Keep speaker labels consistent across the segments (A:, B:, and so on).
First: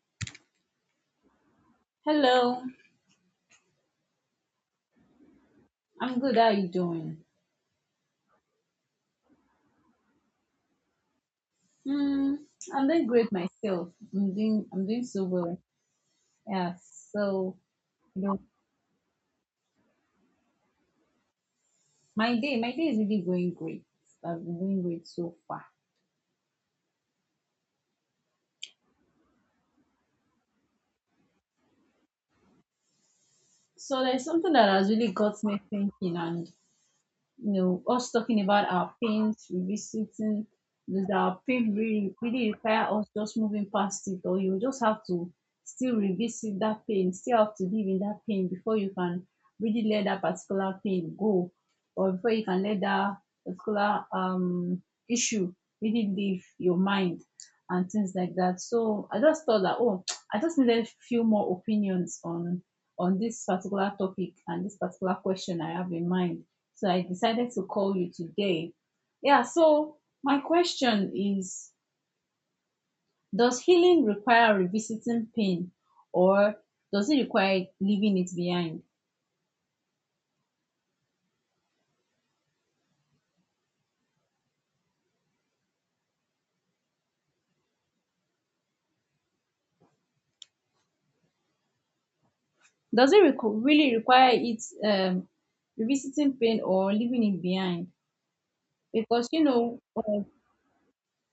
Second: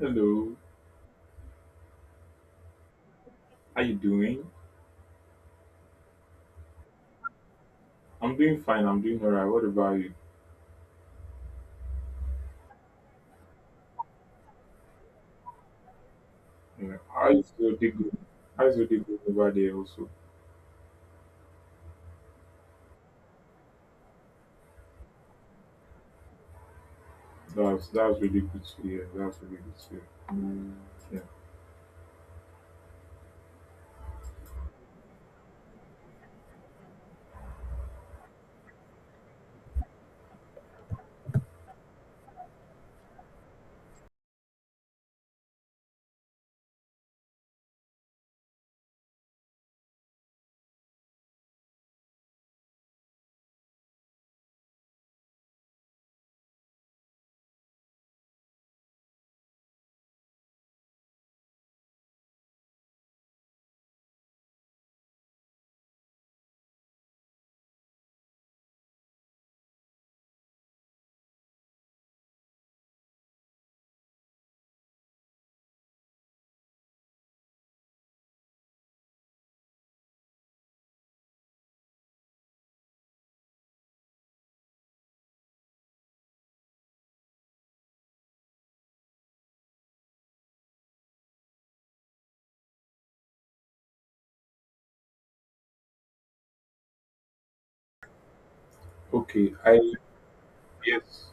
A: Hello,
B: Hello,
A: how you doing?
B: I'm good. How are you doing?
A: I'm doing fine. I'm doing all right. What about you?
B: Hmm, I'm doing great myself. I'm doing so well. Yeah,
A: You know, how is
B: so
A: your day going?
B: you know,
A: How is your day going over there? Also,
B: my day is really going great. I've been doing great so far.
A: that's really good to hear. That's really good to hear.
B: So there's something that has really got me thinking, and you us talking about our pains, revisiting, does our pain really, really require us just moving past it, or you just have to still revisit that pain, still have to live in that pain before you can really let that particular pain go, or before you can let that particular issue really leave your mind and things like that. So I just thought that oh, I just needed a few more opinions on this particular topic and this particular question I have in mind. So I decided to call you today. Yeah, so my question is, does healing require revisiting pain or does it require leaving it behind? Does it really require it, revisiting pain or leaving it behind?
A: Yeah.
B: Because,
A: Okay. I yes,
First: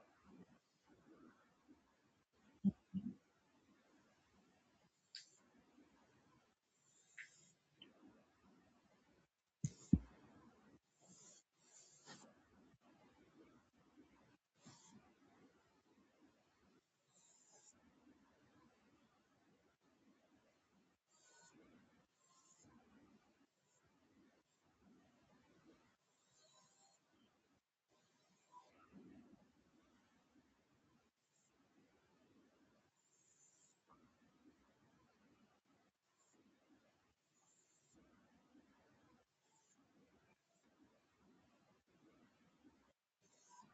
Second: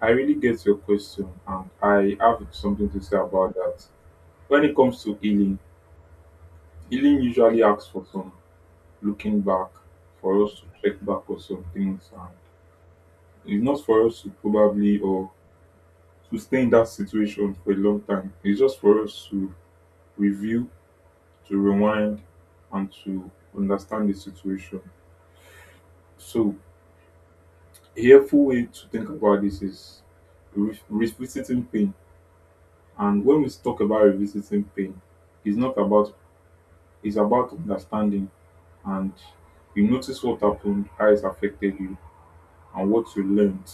A: I really get your question, and I have something to say about that. When it comes to healing, healing usually asks for some looking back, for us to check back on some things, and it's not for us to probably or to stay in that situation for a long time. It's just for us to review, to rewind, and to understand the situation. So, a helpful way to think about this is revisiting pain. And when we talk about revisiting pain, it's not about it's about understanding, and you notice what happened, how it affected you, and what you learned.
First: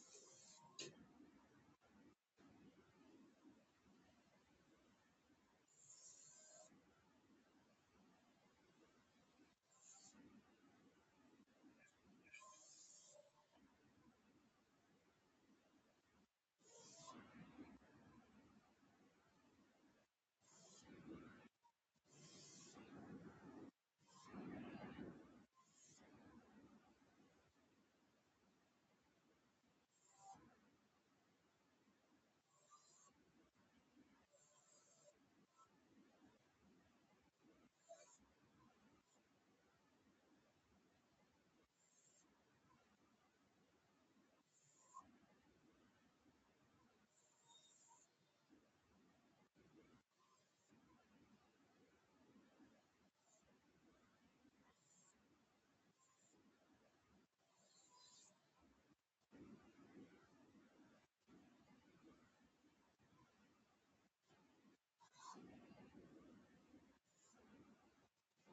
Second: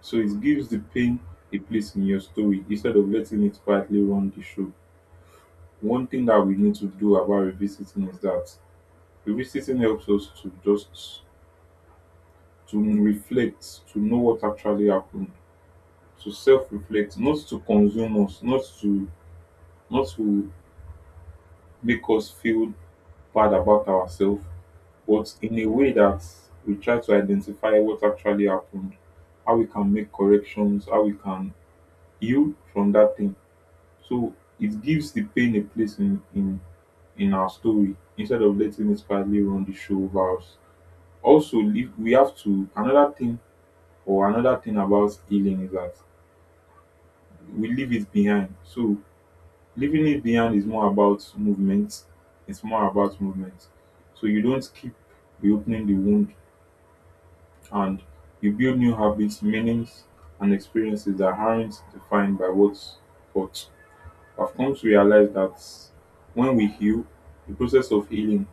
A: So it gives the pain a place in your story instead of letting it quietly run the show. One thing that we need to do about revisiting is that revisiting helps us to just to reflect, to know what actually happened, to self-reflect, not to consume us, not to make us feel bad about ourselves, but in a way that we try to identify what actually happened, how we can make corrections, how we can heal from that thing. So it gives the pain a place in our story instead of letting it quietly run the show over us. Also, if we have to another thing or another thing about healing is that we leave it behind. So leaving it behind is more about movement. It's more about movement. So you don't keep reopening the wound, and you build new habits, meanings, and experiences that aren't defined by what. I've come to realize that when we heal, the process of healing,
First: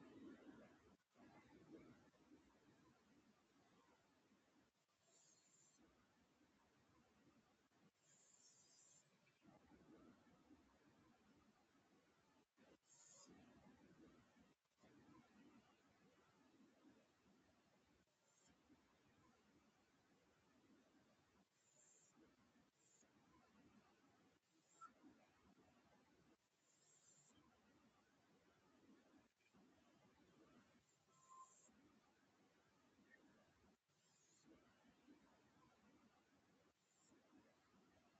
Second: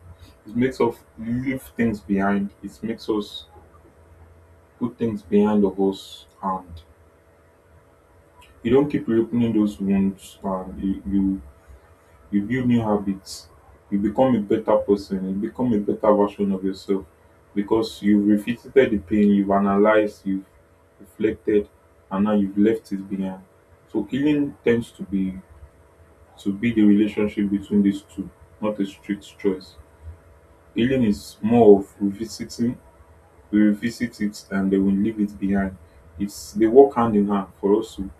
A: it makes us leave things behind. It makes us put things behind of us, and you don't keep reopening those wounds, and you you build new habits, you become a better person, you become a better version of yourself, because you've revisited the pain, you've analyzed, you've reflected, and now you've left it behind. So healing tends to be the relationship between these two, not a strict choice. Healing is more of revisiting. We revisit it, and then we leave it behind. It's they work hand in hand for us to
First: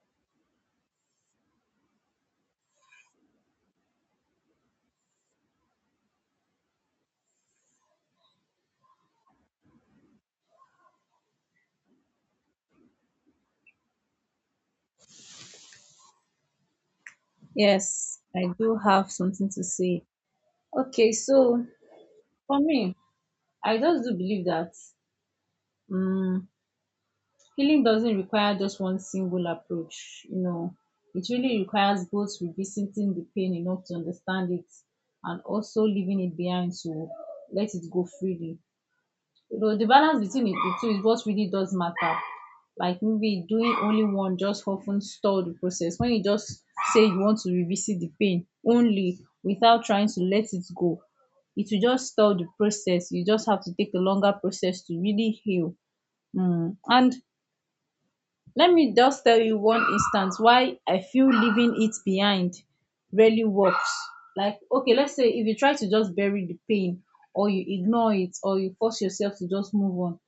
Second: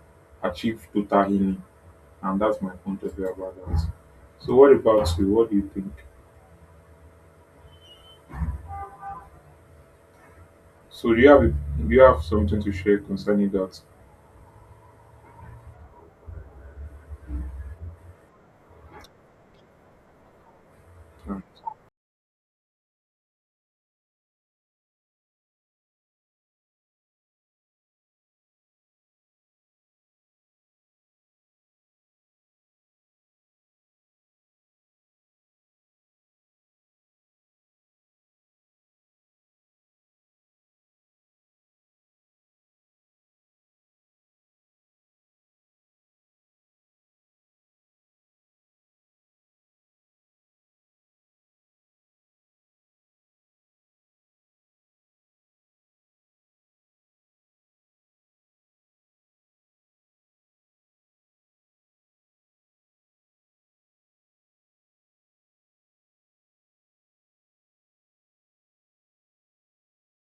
A: achieve total healing, and that's my point of view about that. So what about you? What do you think? So do you have something to share concerning that?
B: yes, I do have something to say. Okay,
A: Um,
B: so for me, I just do believe that mm healing doesn't require just one single approach. It really requires both revisiting the pain enough to understand it, and also leaving it behind to let it go freely. The balance between the two is what really does matter. Like, maybe doing only one just often stall the process. When you just say you want to revisit the pain only without trying to let it go, it will just stall the process. You just have to take a longer process to really heal. And let me just tell you one instance why I feel leaving it behind really works. Like, okay, let's say if you try to just bury the pain, or you ignore it, or you force yourself to just move on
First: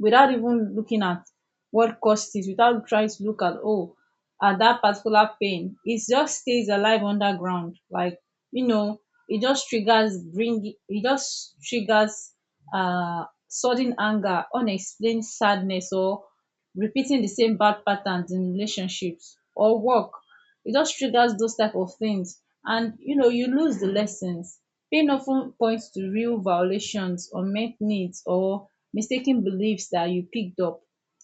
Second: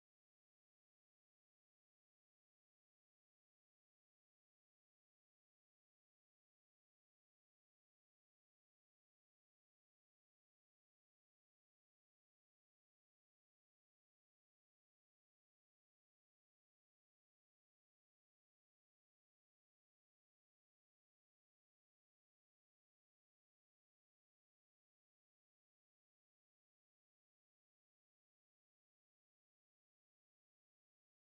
B: without even looking at what caused it, without trying to look at, oh, at that particular pain, it just stays alive underground. Like, you know it just triggers sudden anger, unexplained sadness, or repeating the same bad patterns in relationships or work. It just triggers those type of things, and you know, you lose the lessons. Pain often points to real violations, unmet needs, or mistaken beliefs that you picked up,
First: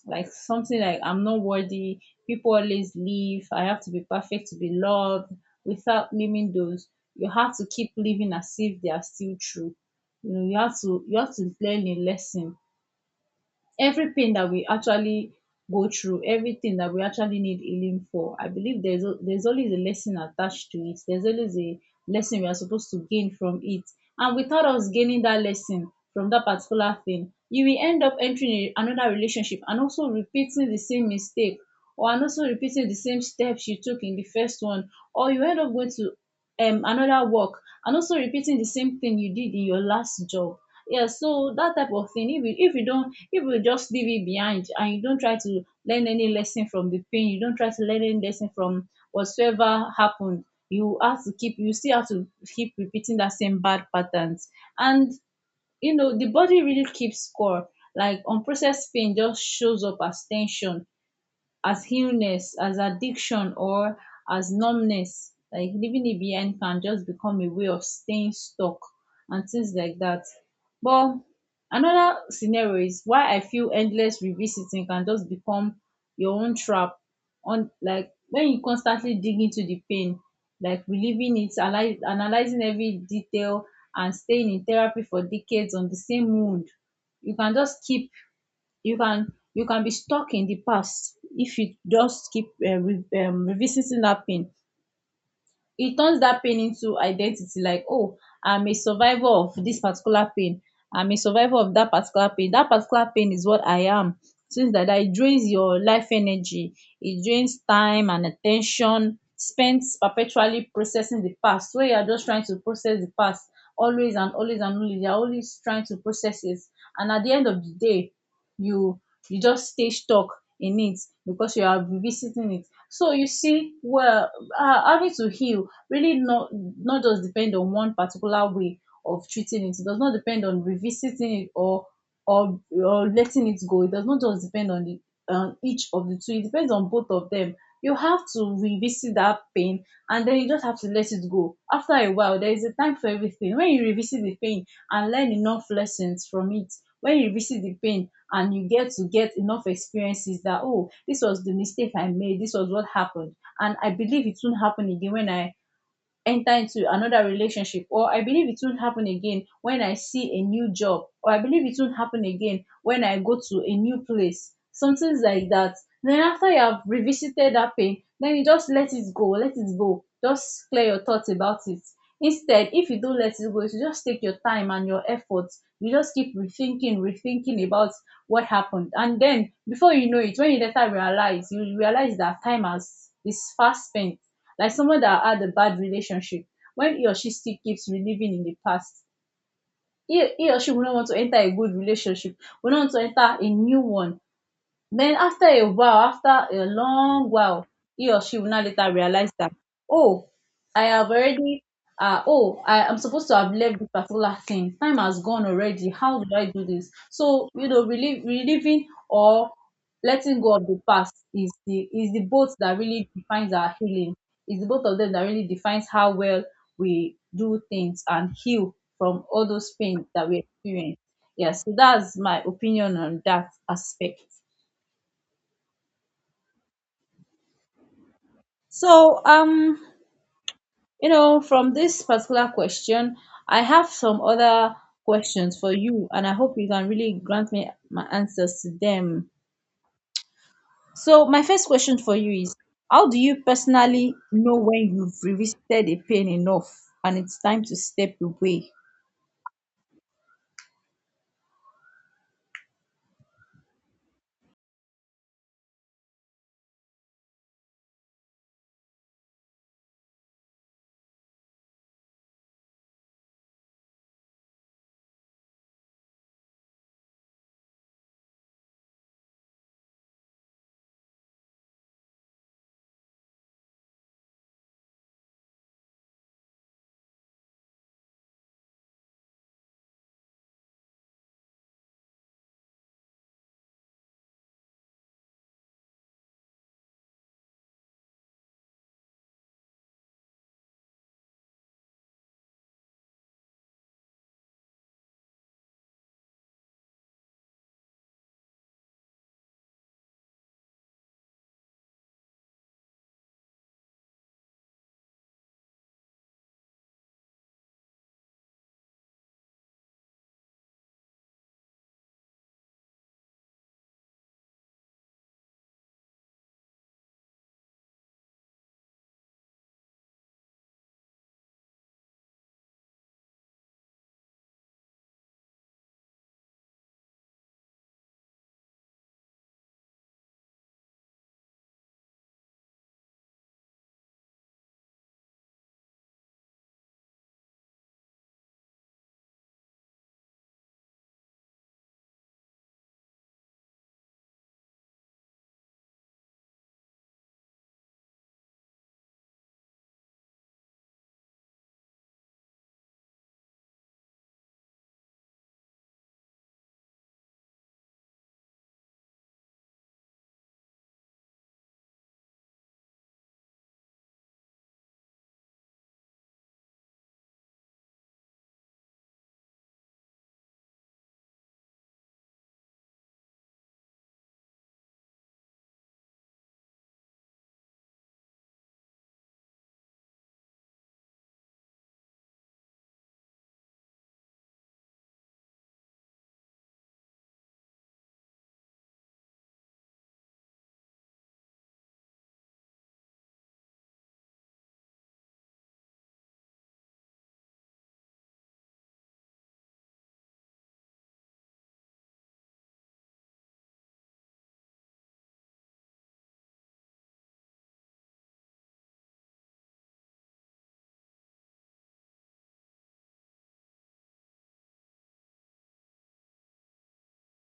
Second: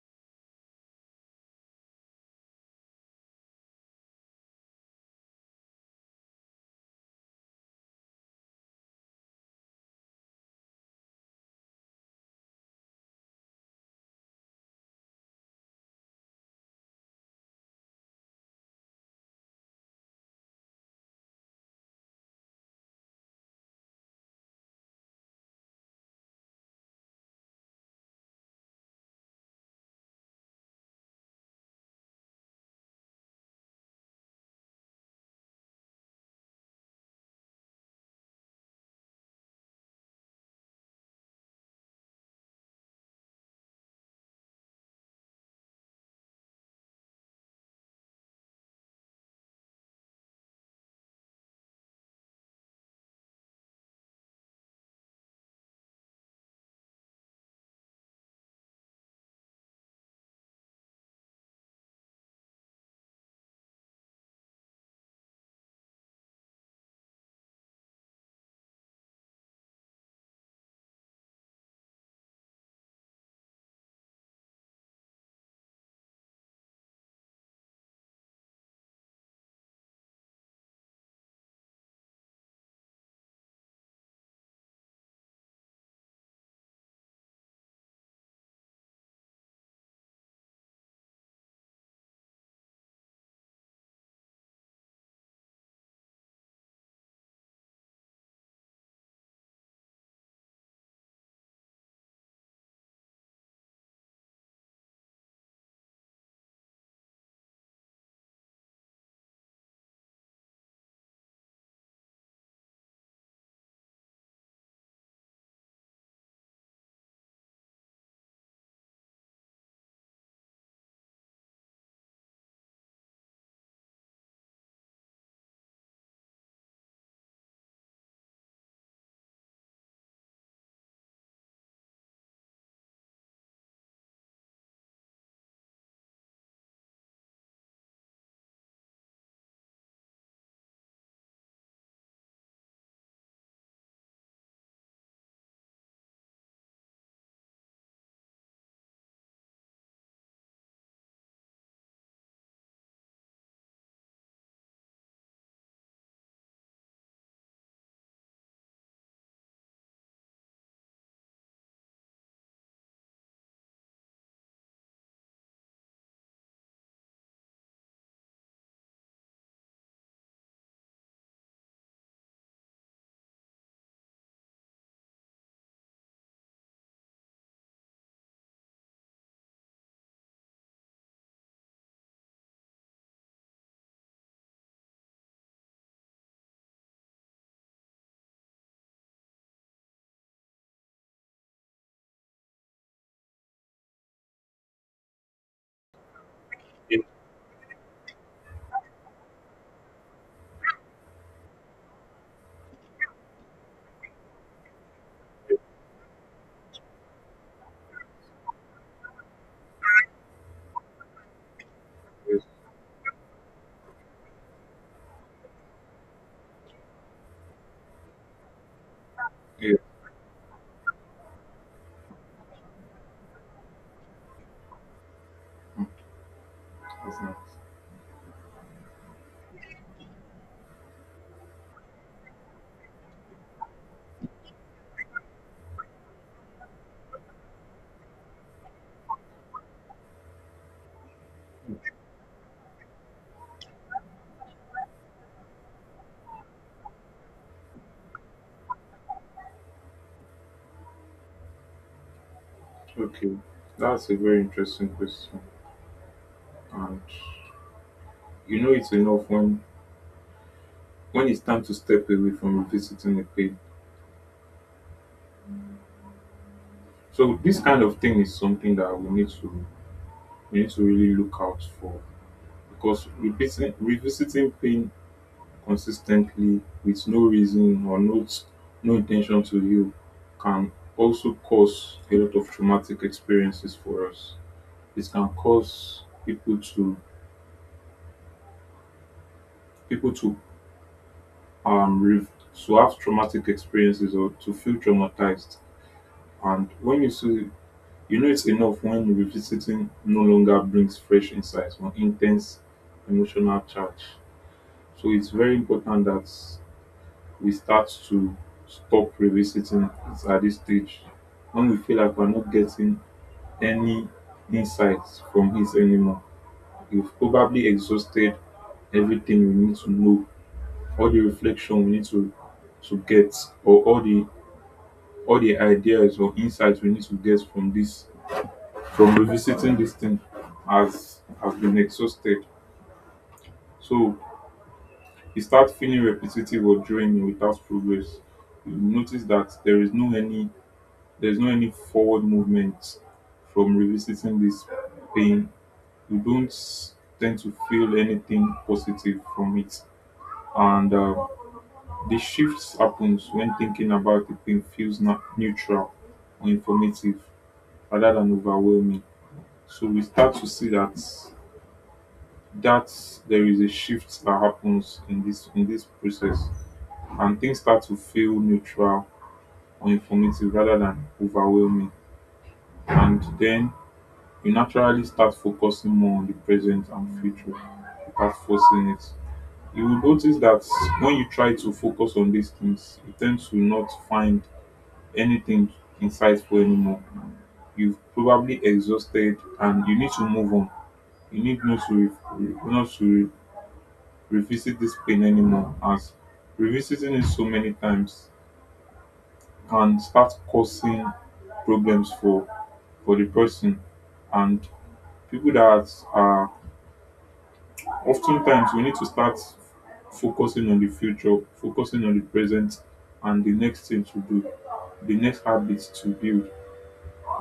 B: like something like, I'm not worthy, people always leave, I have to be perfect to be loved. Without naming those, you have to keep living as if they are still true. You know, you have to learn a lesson. Every pain that we actually go through, everything that we actually need healing for, I believe there's always a lesson attached to it. There's always a lesson we are supposed to gain from it. And without us gaining that lesson from that particular thing, you will end up entering another relationship and also repeating the same mistake, or and also repeating the same steps you took in the first one, or you end up going to another work and also repeating the same thing you did in your last job. Yeah, so that type of thing, if you don't if you just leave it behind and you don't try to learn any lesson from the pain, you don't try to learn any lesson from whatsoever happened, you still have to keep repeating that same bad patterns. And you know, the body really keeps score. Like, unprocessed pain just shows up as tension, as illness, as addiction, or as numbness. Like, leaving it behind can just become a way of staying stuck and things like that. But another scenario is why I feel endless revisiting can just become your own trap. On Like, when you constantly dig into the pain, like reliving it, analyzing every detail, and staying in therapy for decades on the same wound, you can just keep you can you can be stuck in the past if you just keep revisiting that pain. It turns that pain into identity, like, oh, I'm a survivor of this particular pain, I'm a survivor of that particular pain, that particular pain is what I am. Since like that, it drains your life energy, it drains time and attention spent perpetually processing the past, where you are just trying to process the past always and always and always. You are always trying to process it, and at the end of the day, you you just stay stuck in it because you are revisiting it. So you see, well, having to heal really not just depend on one particular way of treating it. It does not depend on revisiting it, or or letting it go. It does not just depend on the on each of the two. It depends on both of them. You have to revisit that pain and then you just have to let it go. After a while, there is a time for everything. When you revisit the pain and learn enough lessons from it, when you revisit the pain and you get to get enough experiences that, oh, this was the mistake I made, this was what happened, and I believe it won't happen again when I enter into another relationship, or I believe it won't happen again when I see a new job, or I believe it won't happen again when I go to a new place, something like that. Then after you have revisited that pain, then you just let it go, let it go, just clear your thoughts about it. Instead, if you don't let it go, you just take your time and your efforts, you just keep rethinking, rethinking about what happened, and then before you know it, when you realize that time has is fast spent. Like someone that had a bad relationship, when he or she still keeps reliving in the past, he or she will not want to enter a good relationship, will not want to enter a new one. Then after a while, after a
A: Yes,
B: long while, he or she will now later realize that, oh, I have already, oh, I am supposed to have left this particular thing. Time has gone
A: yes,
B: already. How do I do this? So, you know, relieving or letting go of the past is the both that really defines our healing. It's the both of them that really defines how well we do things and heal from all those
A: yes,
B: pains that we experience. Yes, so that's my opinion on that aspect.
A: yes, yes.
B: So, from this particular question, I have some other questions for you, and I hope you can really grant me my answers to them. So, my first question for you is, how do you personally know when you've revisited a pain enough and it's time to step away?
A: Okay, that's a very interesting question, and you know it's enough when it's time to step away from revisiting the pain. So this kind of thing is something that we need to really look out for, because revisiting pain consistently with no reason or no intention to heal can also cause a lot of traumatic experiences for us. It can cause people um re- to have traumatic experiences or to feel traumatized. And when you see, you know it's enough when revisiting no longer brings fresh insights or intense emotional charge. So it's very important that we start to stop revisiting it at this stage, when we feel like we're not getting any insights from it anymore. We've probably exhausted everything we need to know, all the reflection we need to get, or all the ideas or insights we need to get from this from revisiting this thing has been exhausted. So you start feeling repetitive or draining without progress. You notice that there's no any forward movement from revisiting this pain. You don't tend to feel anything positive from it. And the shift happens when thinking about the pain feels not neutral or informative rather than overwhelming. So we start to see that that there is a shift that happens in this process, and things start to feel neutral or informative rather than overwhelming. And then you naturally start focusing more on the present and future without forcing it. You will notice that when you try to focus on these things, you tend to not find anything insightful anymore. You've probably exhausted and you need to move on. You need not to revisit this pain anymore, as revisiting it so many times can start causing problems for the person. And people that are oftentimes, we need to start focusing on the future, focusing on the present, and the next thing to do, the next habits to build,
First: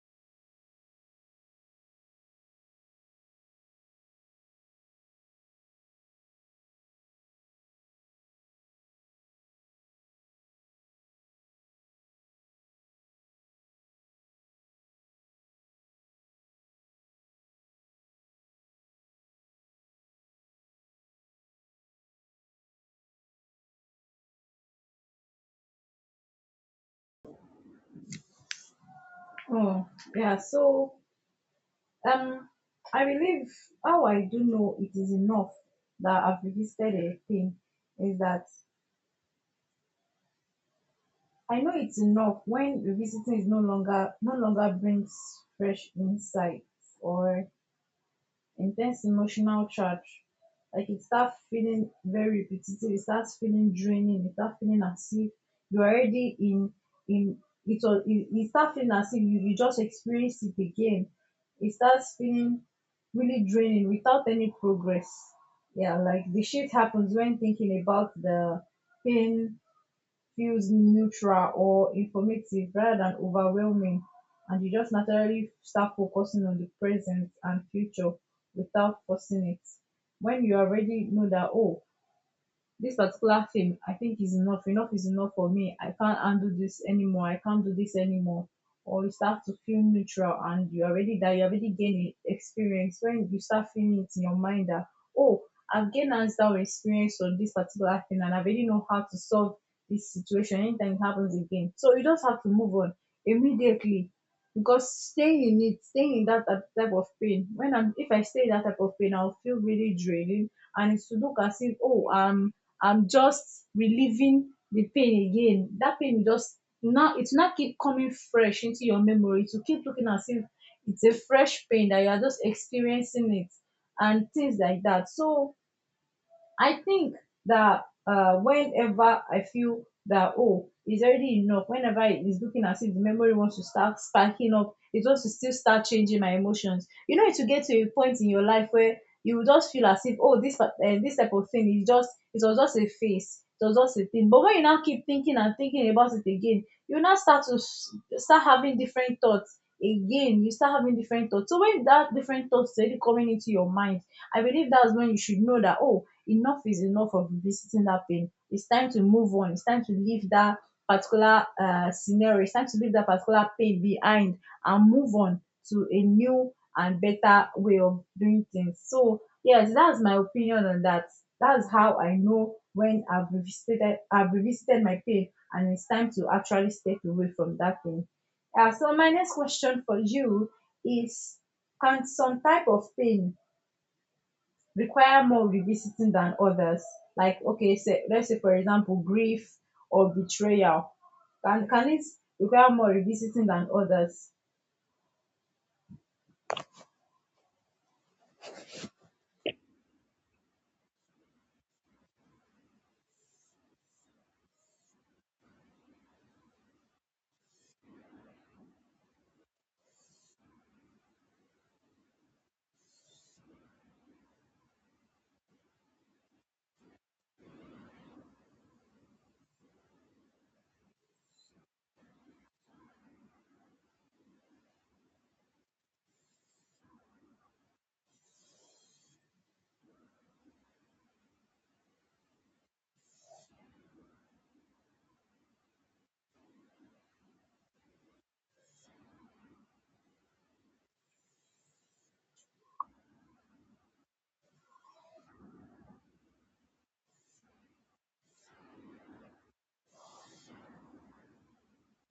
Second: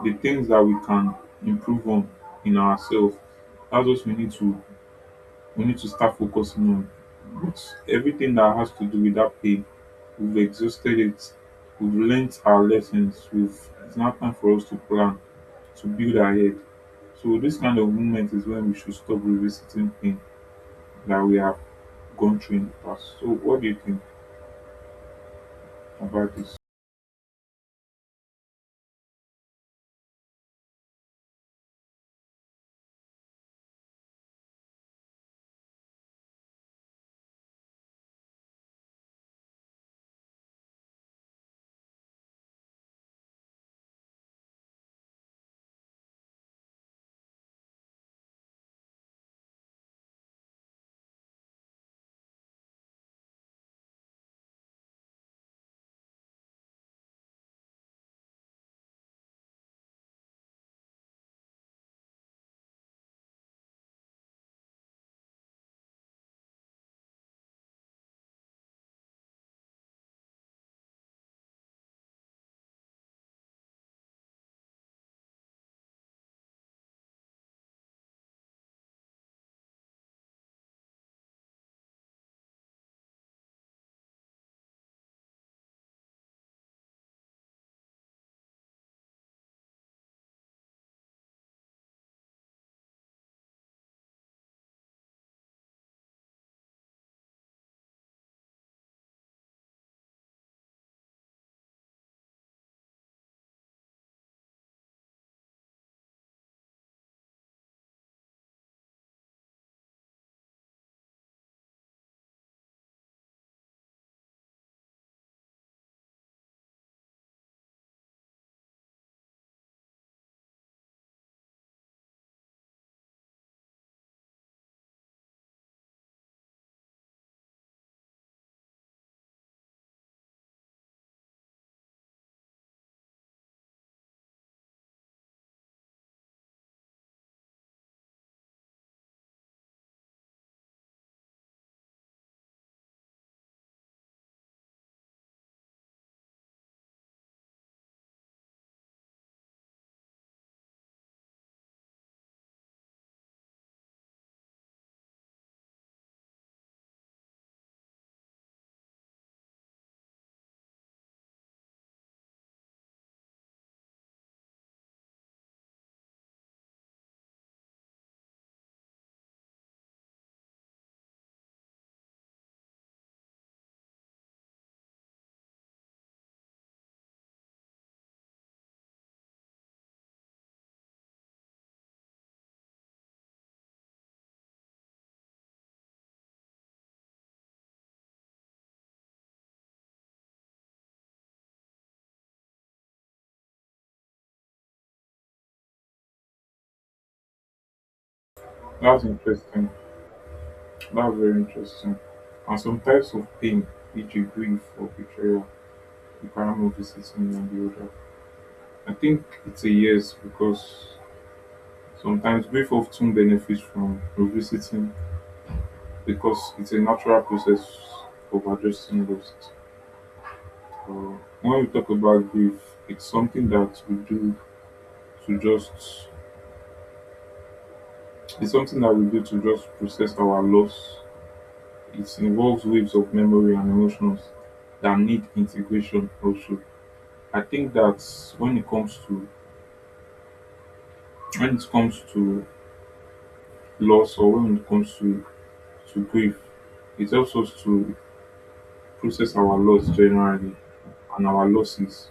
A: the things that we can improve on in ourselves. That's what we need to start focusing on. But everything that has to do with that pain, we've exhausted it. We've learnt our lessons. We've It's now time for us to plan, to build ahead. So this kind of moment is when we should stop revisiting pain that we have gone through in the past. So, what do you think about this?
B: Oh, yeah. So, um, I believe how I do know it is enough that I've revisited a pain is that I know it's enough when revisiting is no longer brings fresh insights or intense emotional charge. Like, it starts feeling very repetitive, it starts feeling draining, it starts feeling as if you're already in, it starts feeling as if you just experienced it again. It starts feeling really draining without any progress. Yeah, like the shift happens when thinking about the pain feels neutral or informative rather than overwhelming. And you just naturally start focusing on the present and future without forcing it. When you already know that, oh, this particular thing, I think is enough, enough is enough for me, I can't handle this anymore, I can't do this anymore. Or you start to feel neutral, and you already that you already gained experience. When you start feeling it in your mind that, oh, I've gained hands-down experience on this particular thing, and I already know how to solve this situation anytime it happens again, so you just have to move on immediately. Because staying in that type of pain, when I'm if I stay in that type of pain, I'll feel really draining. And it's to look as if, oh, I'm just relieving the pain again. That pain will just Now it will not keep coming fresh into your memory. It will keep looking as if it's a fresh pain that you are just experiencing it, and things like that. So I think that, whenever I feel that, oh, it's already enough. Whenever it's looking as if the memory wants to start sparking up, it wants to still start changing my emotions. You know, it will get to a point in your life where you will just feel as if, oh, this type of thing is just it was just a phase. It was just a thing. But when you now keep thinking and thinking about it again, you now start to start having different thoughts again. You start having different thoughts. So when that different thoughts is already coming into your mind, I believe that's when you should know that oh, enough is enough of visiting that pain. It's time to move on. It's time to leave that particular scenario. It's time to leave that particular pain behind and move on to a new and better way of doing things. So, yes, that's my opinion on that. That's how I know when I've revisited my pain and it's time to actually step away from that pain. So, my next question for you is: can some type of pain require more revisiting than others? Like okay, say let's say for example grief or betrayal. Can it require more revisiting than others?
A: That's interesting. That's very interesting. And some types of pain, which you grieve for betrayal, you cannot move this system and the other. I think it's a yes, because sometimes grief often benefits from revisiting because it's a natural process of addressing loss. Uh, when we talk about grief, it's something that we do to just, it's something that we do to just process our loss. It involves waves of memory and emotions that need integration also. I think that when it comes to when it comes to loss, or when it comes to grief, it helps us to process our loss generally and our losses,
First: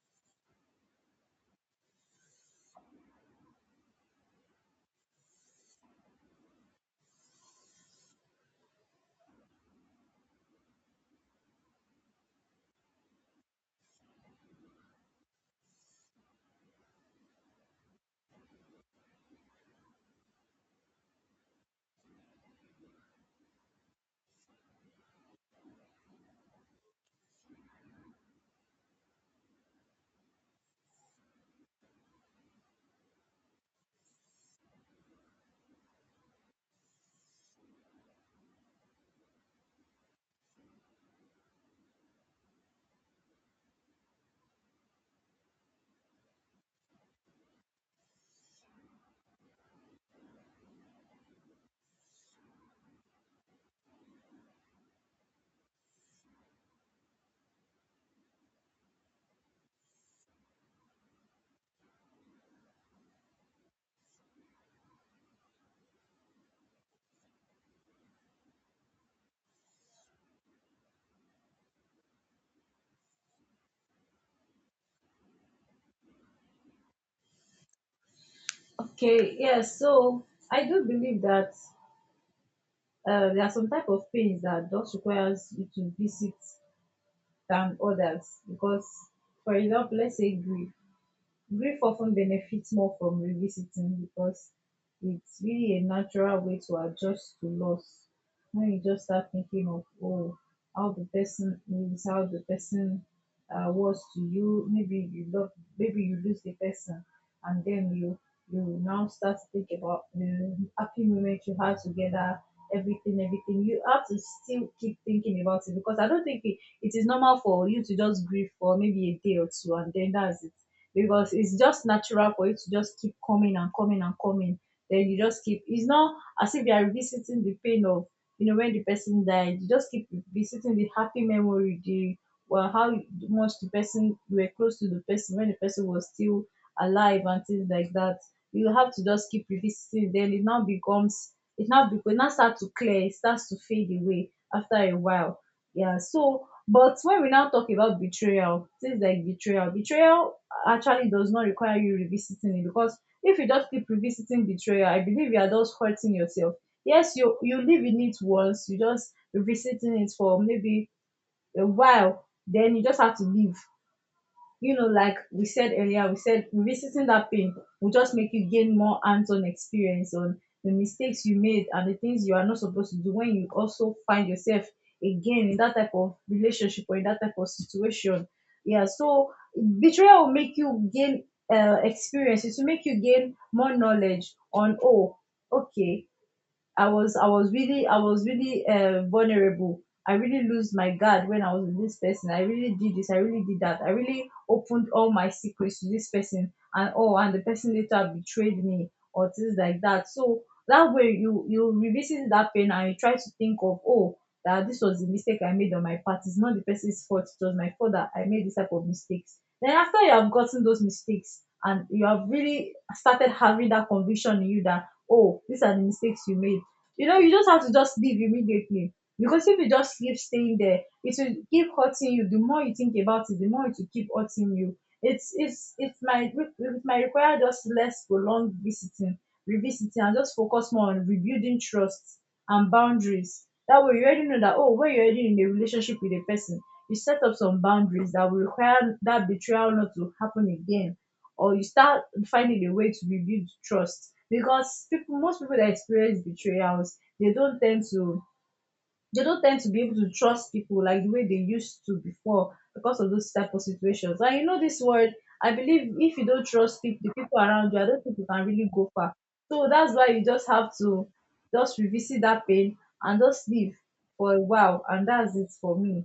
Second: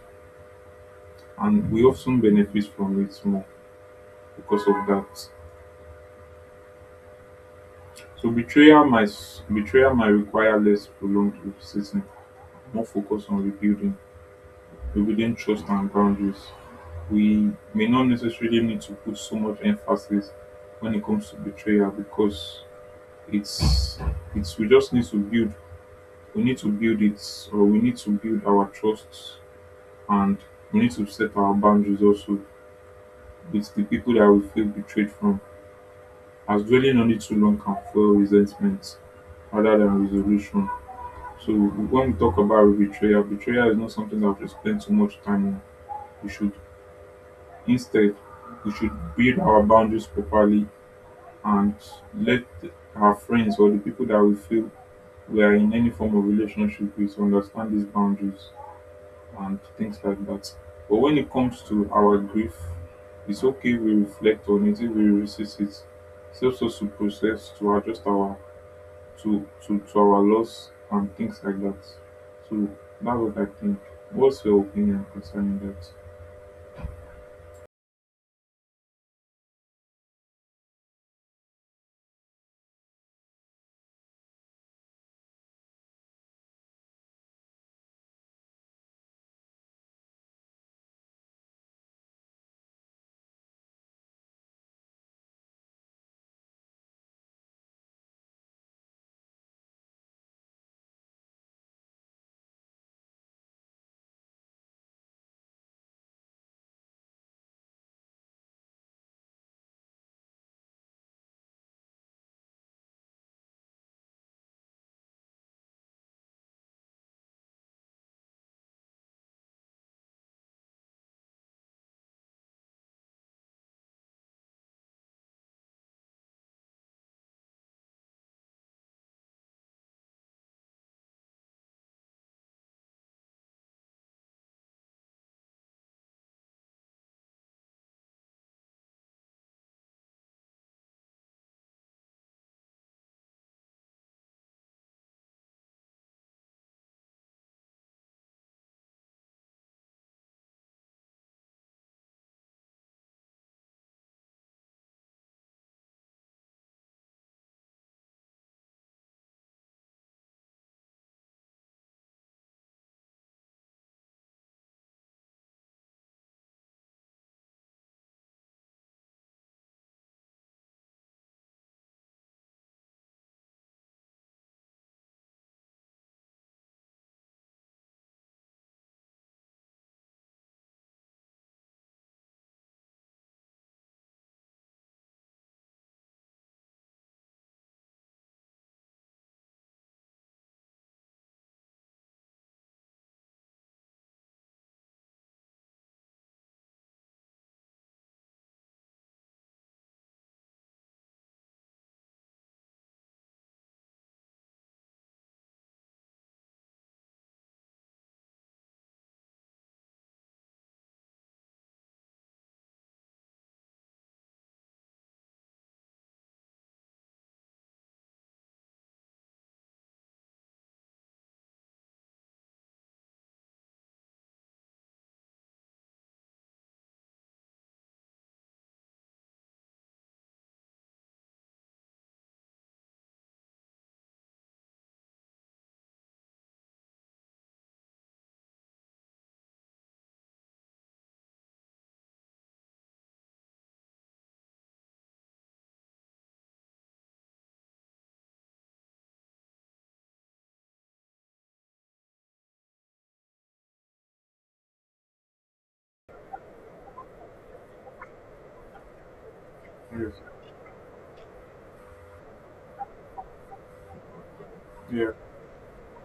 A: and we often benefit from it more because of that. So betrayal might require less prolonged repositioning, more focus on rebuilding, rebuilding trust and boundaries. We may not necessarily need to put so much emphasis when it comes to betrayal, because it's it's we just need to build, we need to build it we need to build our trust, and we need to set our boundaries also with the people that we feel betrayed from, as dwelling on it too long can fuel resentment rather than resolution. So when we talk about betrayal, betrayal is not something that we should spend too much time on. We should instead we should build our boundaries properly and let our friends or the people that we feel we are in any form of relationship with understand these boundaries and things like that. But when it comes to our grief, it's okay we reflect on it, if we resist it. It's also to process, to adjust our to our loss and things like that. So that's what I think. What's your opinion concerning that?
B: Okay, yes. So I do believe that there are some type of pains that just requires you to visit than others because, for example, let's say grief. Grief often benefits more from revisiting because it's really a natural way to adjust to loss. When you just start thinking of oh, how the person how the person was to you, maybe you love, maybe you lose the person, and then you now start to think about the happy moment you had together, everything, everything. You have to still keep thinking about it, because I don't think it is normal for you to just grieve for maybe a day or two and then that's it, because it's just natural for it to just keep coming and coming and coming. Then you just keep. It's not as if you are revisiting the pain of, you know, when the person died. You just keep revisiting the happy memory, the well how much the person, you were close to the person when the person was still alive and things like that. You have to just keep revisiting. Then it now becomes, it now start to clear. It starts to fade away after a while. Yeah. So but when we now talk about betrayal, things like betrayal, betrayal actually does not require you revisiting it, because if you just keep revisiting betrayal, I believe you are just hurting yourself. Yes, you live in it once, you just revisiting it for maybe a while, then you just have to leave. You know, like we said earlier, we said revisiting that pain will just make you gain more hands-on experience on the mistakes you made and the things you are not supposed to do when you also find yourself again in that type of relationship or in that type of situation. Yeah, so betrayal will make you gain experience. It will make you gain more knowledge on oh, okay, I was really vulnerable. I really lose my guard when I was with this person. I really did this. I really did that. I really opened all my secrets to this person, and oh, and the person later betrayed me or things like that. So that way, you revisit that pain and you try to think of oh, that this was the mistake I made on my part. It's not the person's fault. It was my fault that I made this type of mistakes. Then after you have gotten those mistakes and you have really started having that conviction in you that oh, these are the mistakes you made, you know, you just have to just leave immediately. Because if you just keep staying there, it will keep hurting you. The more you think about it, the more it will keep hurting you. It's it might require just less prolonged visiting, revisiting, and just focus more on rebuilding trust and boundaries. That way, you already know that oh, when you're already in a relationship with a person, you set up some boundaries that will require that betrayal not to happen again, or you start finding a way to rebuild trust, because people, most people that experience betrayals, they don't tend to be able to trust people like the way they used to before because of those type of situations. And you know this word, I believe if you don't trust people, the people around you, I don't think you can really go far. So that's why
A: Yes.
B: you just have to just revisit that pain and just live for a while, and
A: Yeah.
B: that's it for me.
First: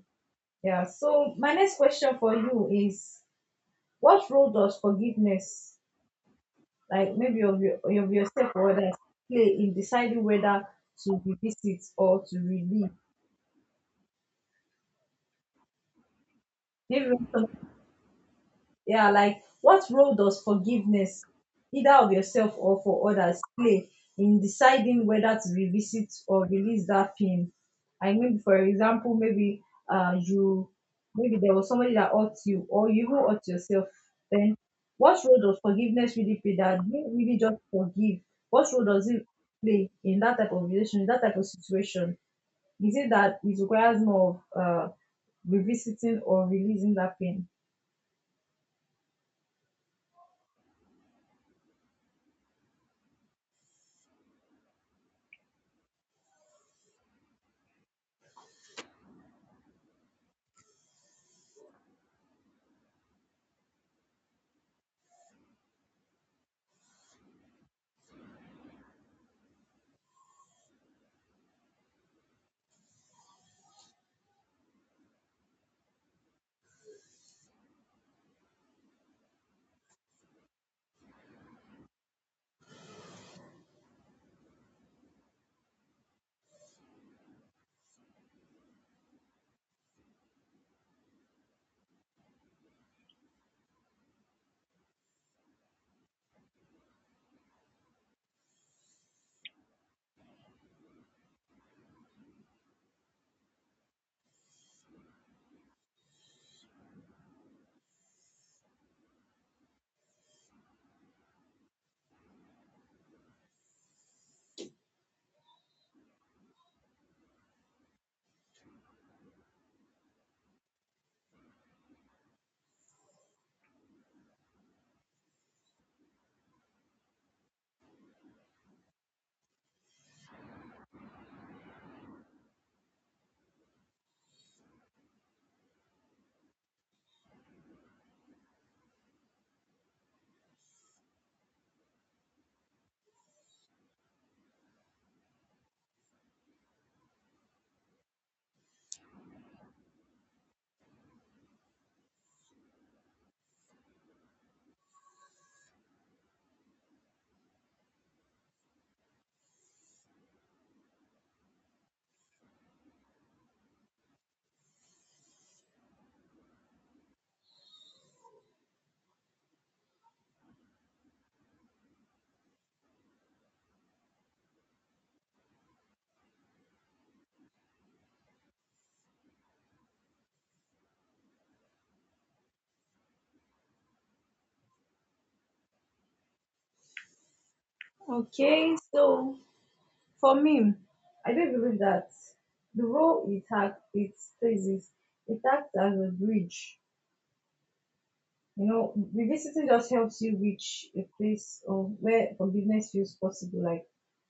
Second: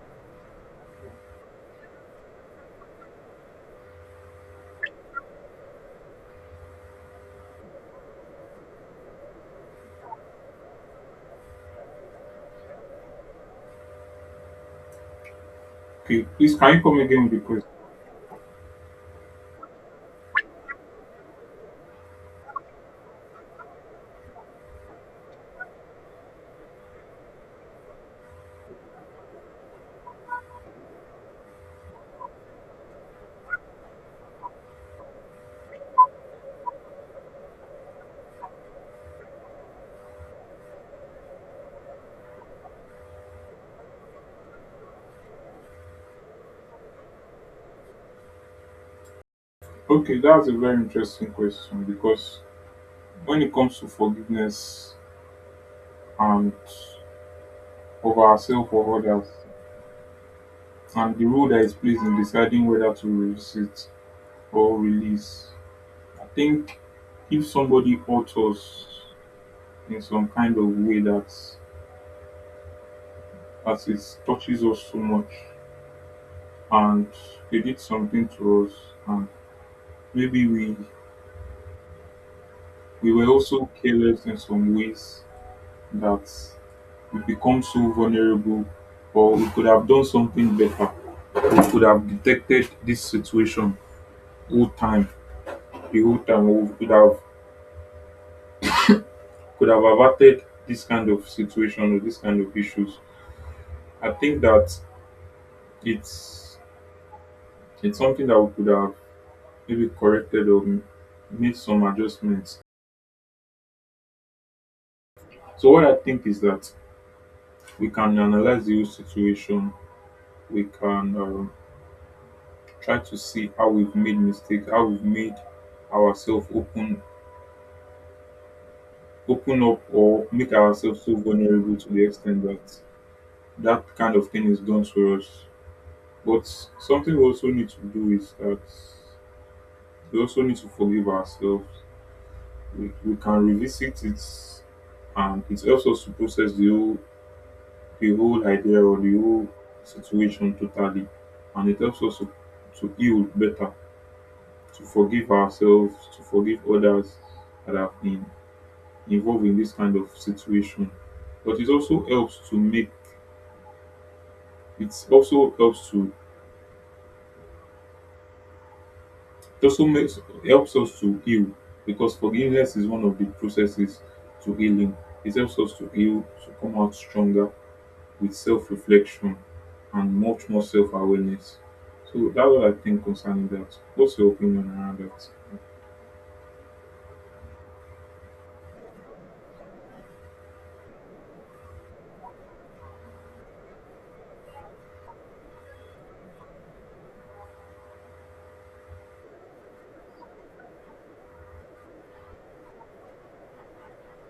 B: Yeah, so my next question for you is: what role does forgiveness, like maybe of your, of yourself or others, play in deciding whether to revisit or to relive?
A: Okay. Please can you come
B: Maybe,
A: again with the question?
B: yeah, like what role does forgiveness, either of yourself or for others, play in deciding whether to revisit or release that pain? I mean for example maybe you, maybe there was somebody that hurt you or you even hurt yourself, then what role does forgiveness really play, that you really just forgive? What role does it play in that type of relation, that type of situation? Is it that it requires more of revisiting or releasing that pain?
A: Okay, that's a very interesting question, because when it comes to forgiveness and of ourselves or others, and the role that is plays in deciding whether to release it or release. I think if somebody hurts us in some kind of way that as it touches us so much, and they did something to us, and maybe we were also careless in some ways, that we become so vulnerable, or we could have done something better, we could have detected this situation whole time the whole time, we could have averted this kind of situation or this kind of issues. I think that it's it's something that we could have maybe corrected or made some adjustments. So what I think is that we can analyze the whole situation, we can try to see how we've made mistakes, how we've made ourselves open, open up or make ourselves so vulnerable to the extent that that kind of thing is done to us. But something we also need to do is that we also need to forgive ourselves. We can revisit it, and it helps us to process the whole idea or the whole situation totally, and it helps us to heal better, to forgive ourselves, to forgive others that have been involved in this kind of situation. But it also helps to make it also helps to It also makes helps us to heal, because forgiveness is one of the processes to healing. It helps us to heal, to come out stronger with self reflection and much more self awareness. So that's what I think concerning that. What's your opinion around that?
B: Okay, so for me, I do believe that the role it has, it plays, is it acts as a bridge. You know, revisiting just helps you reach a place of where forgiveness feels possible. Like,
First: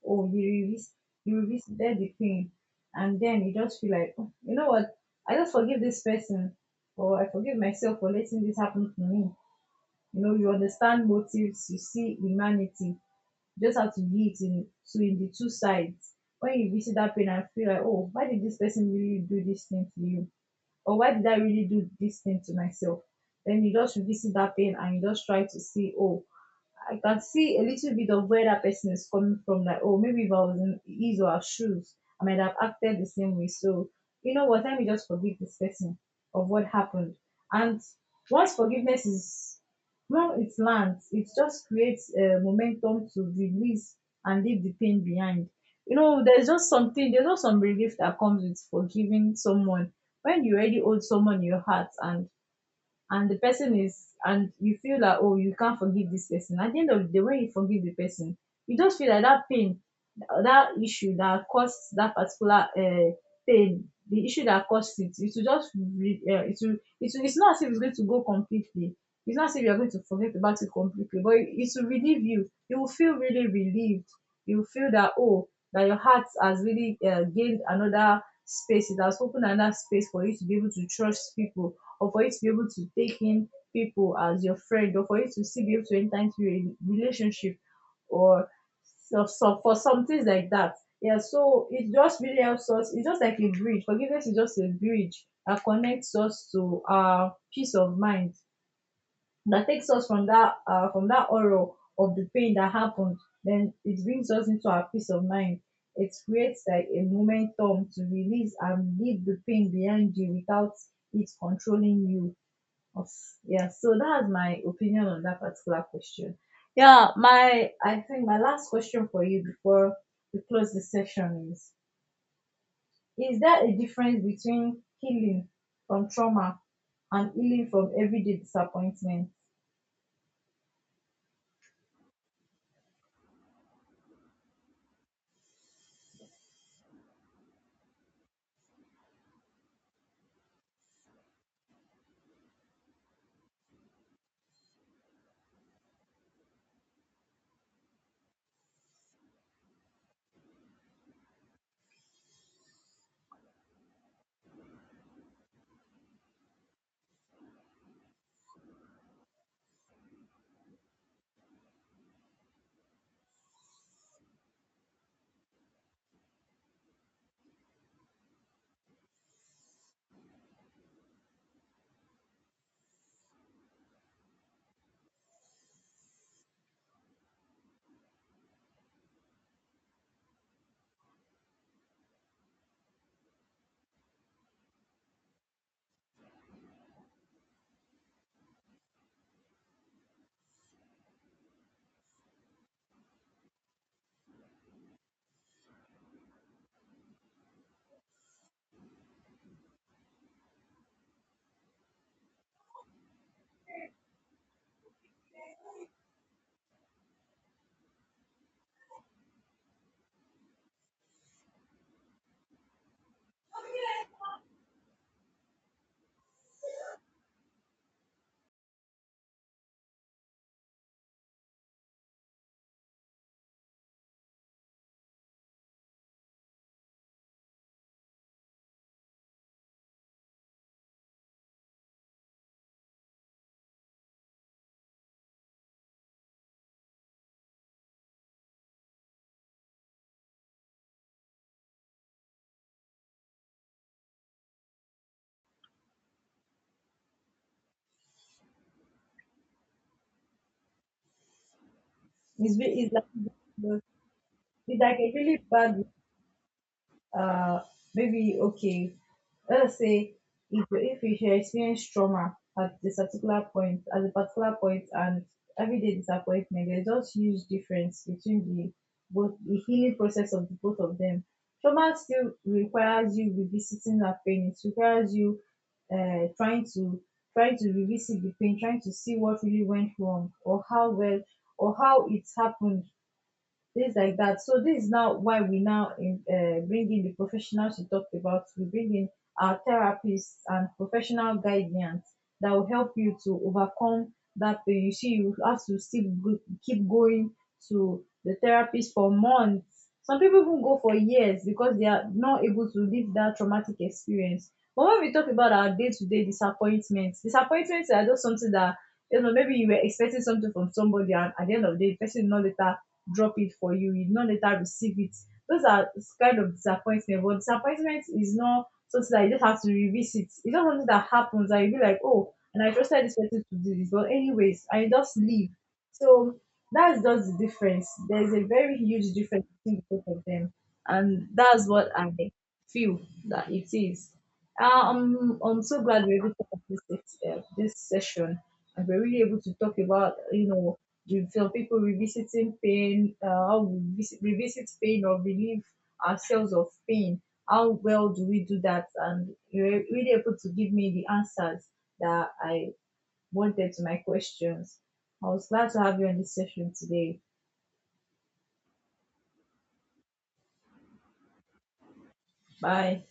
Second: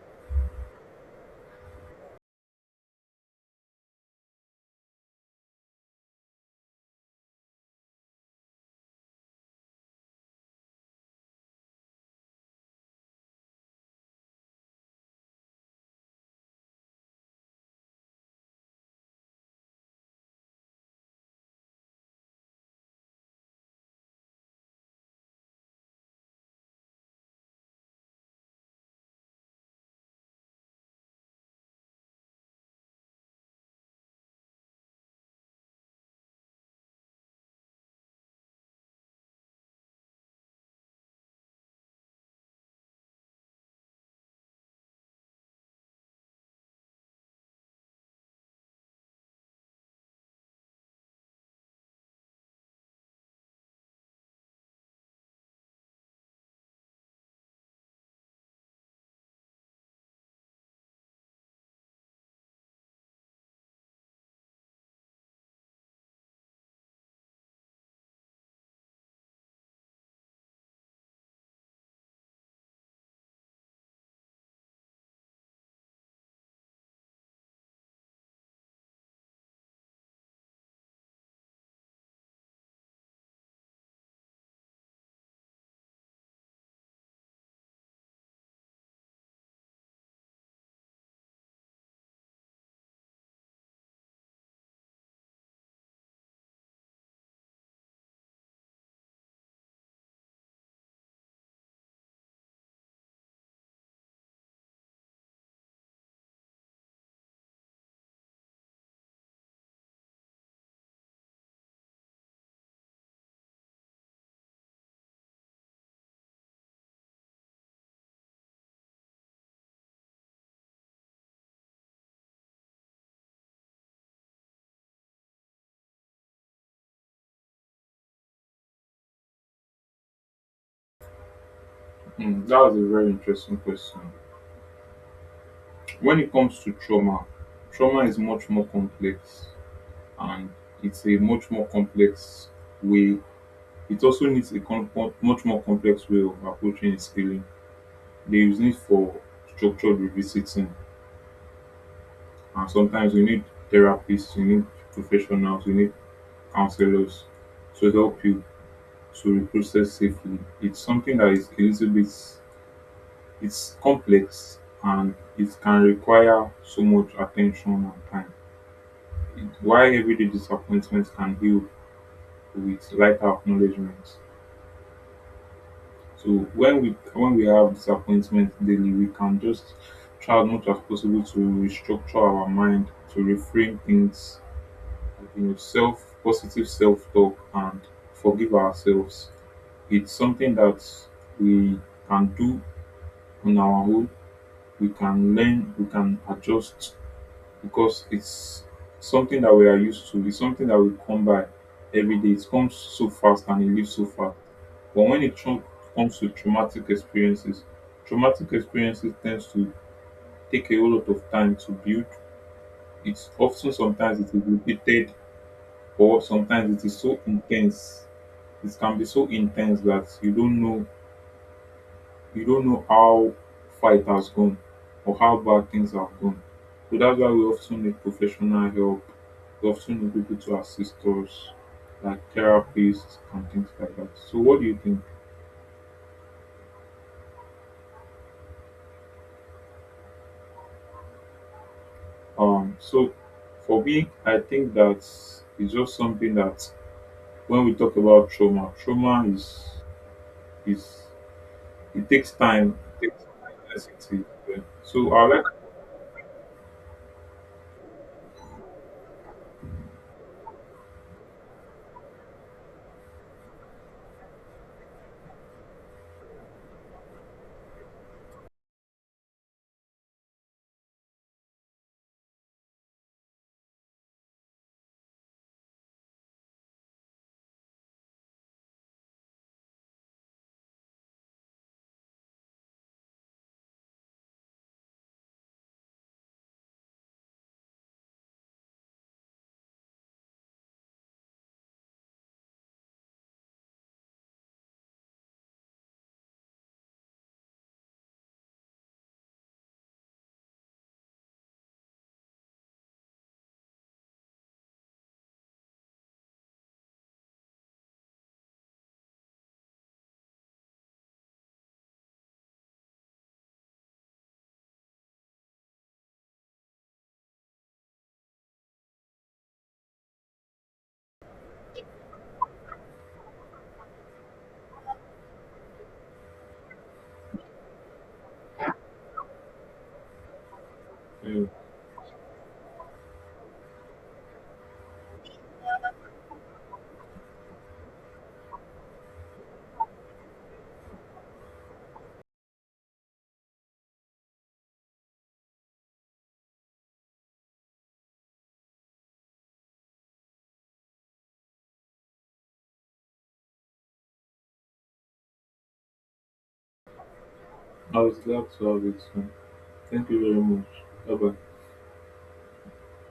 B: oh, you revisited the pain, and then you just feel like, oh, you know what? I just forgive this person, or I forgive myself for letting this happen to me. You know, you understand motives, you see humanity, you just have to be it in two, in the two sides. When you visit that pain and feel like, oh, why did this person really do this thing to you? Or why did I really do this thing to myself? Then you just revisit that pain and you just try to see, oh, I can see a little bit of where that person is coming from. Like, oh, maybe if I was in his or her shoes, I might have acted the same way. So, you know what? Let me just forgive this person of what happened. And once forgiveness is, well, it lands, it just creates a momentum to release and leave the pain behind. You know, there's just something, there's just some relief that comes with forgiving someone. When you already hold someone in your heart, and the person is, and you feel like oh, you can't forgive this person, at the end of the day when you forgive the person, you just feel like that pain, that issue that caused that particular pain, the issue that caused it, it will, it will, it's not as if it's going to go completely, it's not as if you're going to forget about it completely, but it will relieve you. You will feel really relieved. You will feel that oh, that your heart has really gained another space, it has opened another space for you to be able to trust people, or for you to be able to take in people as your friend, or for you to still be able to enter into a relationship, or so for some things like that. Yeah, so it just really helps us. It's just like a bridge. Forgiveness is just a bridge that connects us to our peace of mind, that takes us from that horror of the pain that happened. Then it brings us into our peace of mind. It creates like a momentum to release and leave the pain behind you without it controlling you. Of, yeah, so that's my opinion on that particular question. Yeah, my, I think my last question for you before we close the session is: is there a difference between healing from trauma and healing from everyday disappointment?
A: Mm, that was a very interesting question. When it comes to trauma, trauma is much more complex, and it's a much more complex way. It also needs a much more complex way of approaching its healing. There is need for structured revisiting, and sometimes we need therapists, we need professionals, we need counselors to help you to reprocess safely. It's something that is a little bit it's complex, and it can require so much attention and time. It- Why everyday disappointments can heal with lighter acknowledgement. So when we have disappointment daily, we can just try as much as possible to restructure our mind, to reframe things, you know, self positive self talk, and forgive ourselves. It's something that we can do on our own. We can learn, we can adjust, because it's something that we are used to. It's something that we come by every day. It comes so fast and it leaves so fast. But when comes to traumatic experiences tends to take a whole lot of time to build. It's often sometimes it is repeated, or sometimes it is so intense. It can be so intense that you don't know how far it has gone or how bad things have gone. So that's why we often need professional help. We often need people to assist us, like therapists and things like that. So what do you think? So for me, I think that it's just something that when we talk about trauma, trauma is it takes
B: It's,
A: time.
B: be- it's, like,
A: It takes time. Yes, it is. Yeah.
B: it's like a
A: So I
B: really
A: like
B: bad uh maybe, okay, let's say if you should experience trauma at this particular point, at a particular point, and everyday disappointment, there's just huge difference between the healing process of the both of them. Trauma still requires you revisiting that pain. It requires you uh trying to trying to revisit the pain, trying to see what really went wrong, or how well or how it happened, things like that. So this is now why we now bring in the professionals we talked about. We bring in our therapists and professional guidance that will help you to overcome that pain. You see, you have to still go, keep going to the therapist for months. Some people even go for years because they are not able to live that traumatic experience. But when we talk about our day-to-day disappointments, disappointments are just something that, you know, maybe you were expecting something from somebody and at the end of the day the person is not later drop it for you, you no later receive it. Those are kind of disappointment. But disappointment is not something that you just have to revisit. It's not something that happens that you be like, oh, and I trusted this person to do this, but anyways, I just leave. So that's just the difference. There's a very huge difference between both of them, and
A: uh,
B: that's what I feel that it is. Ah, I'm so glad we're able to have this, this session, and we're really able to talk about, you know, some people revisiting pain, how we visit, revisit pain or relieve ourselves of pain. How well do we do that? And you're really able to give me the answers that I wanted to my questions. I was glad to have you on this session today.
A: I would love to have it soon. Thank you very much. Bye bye.
B: Bye.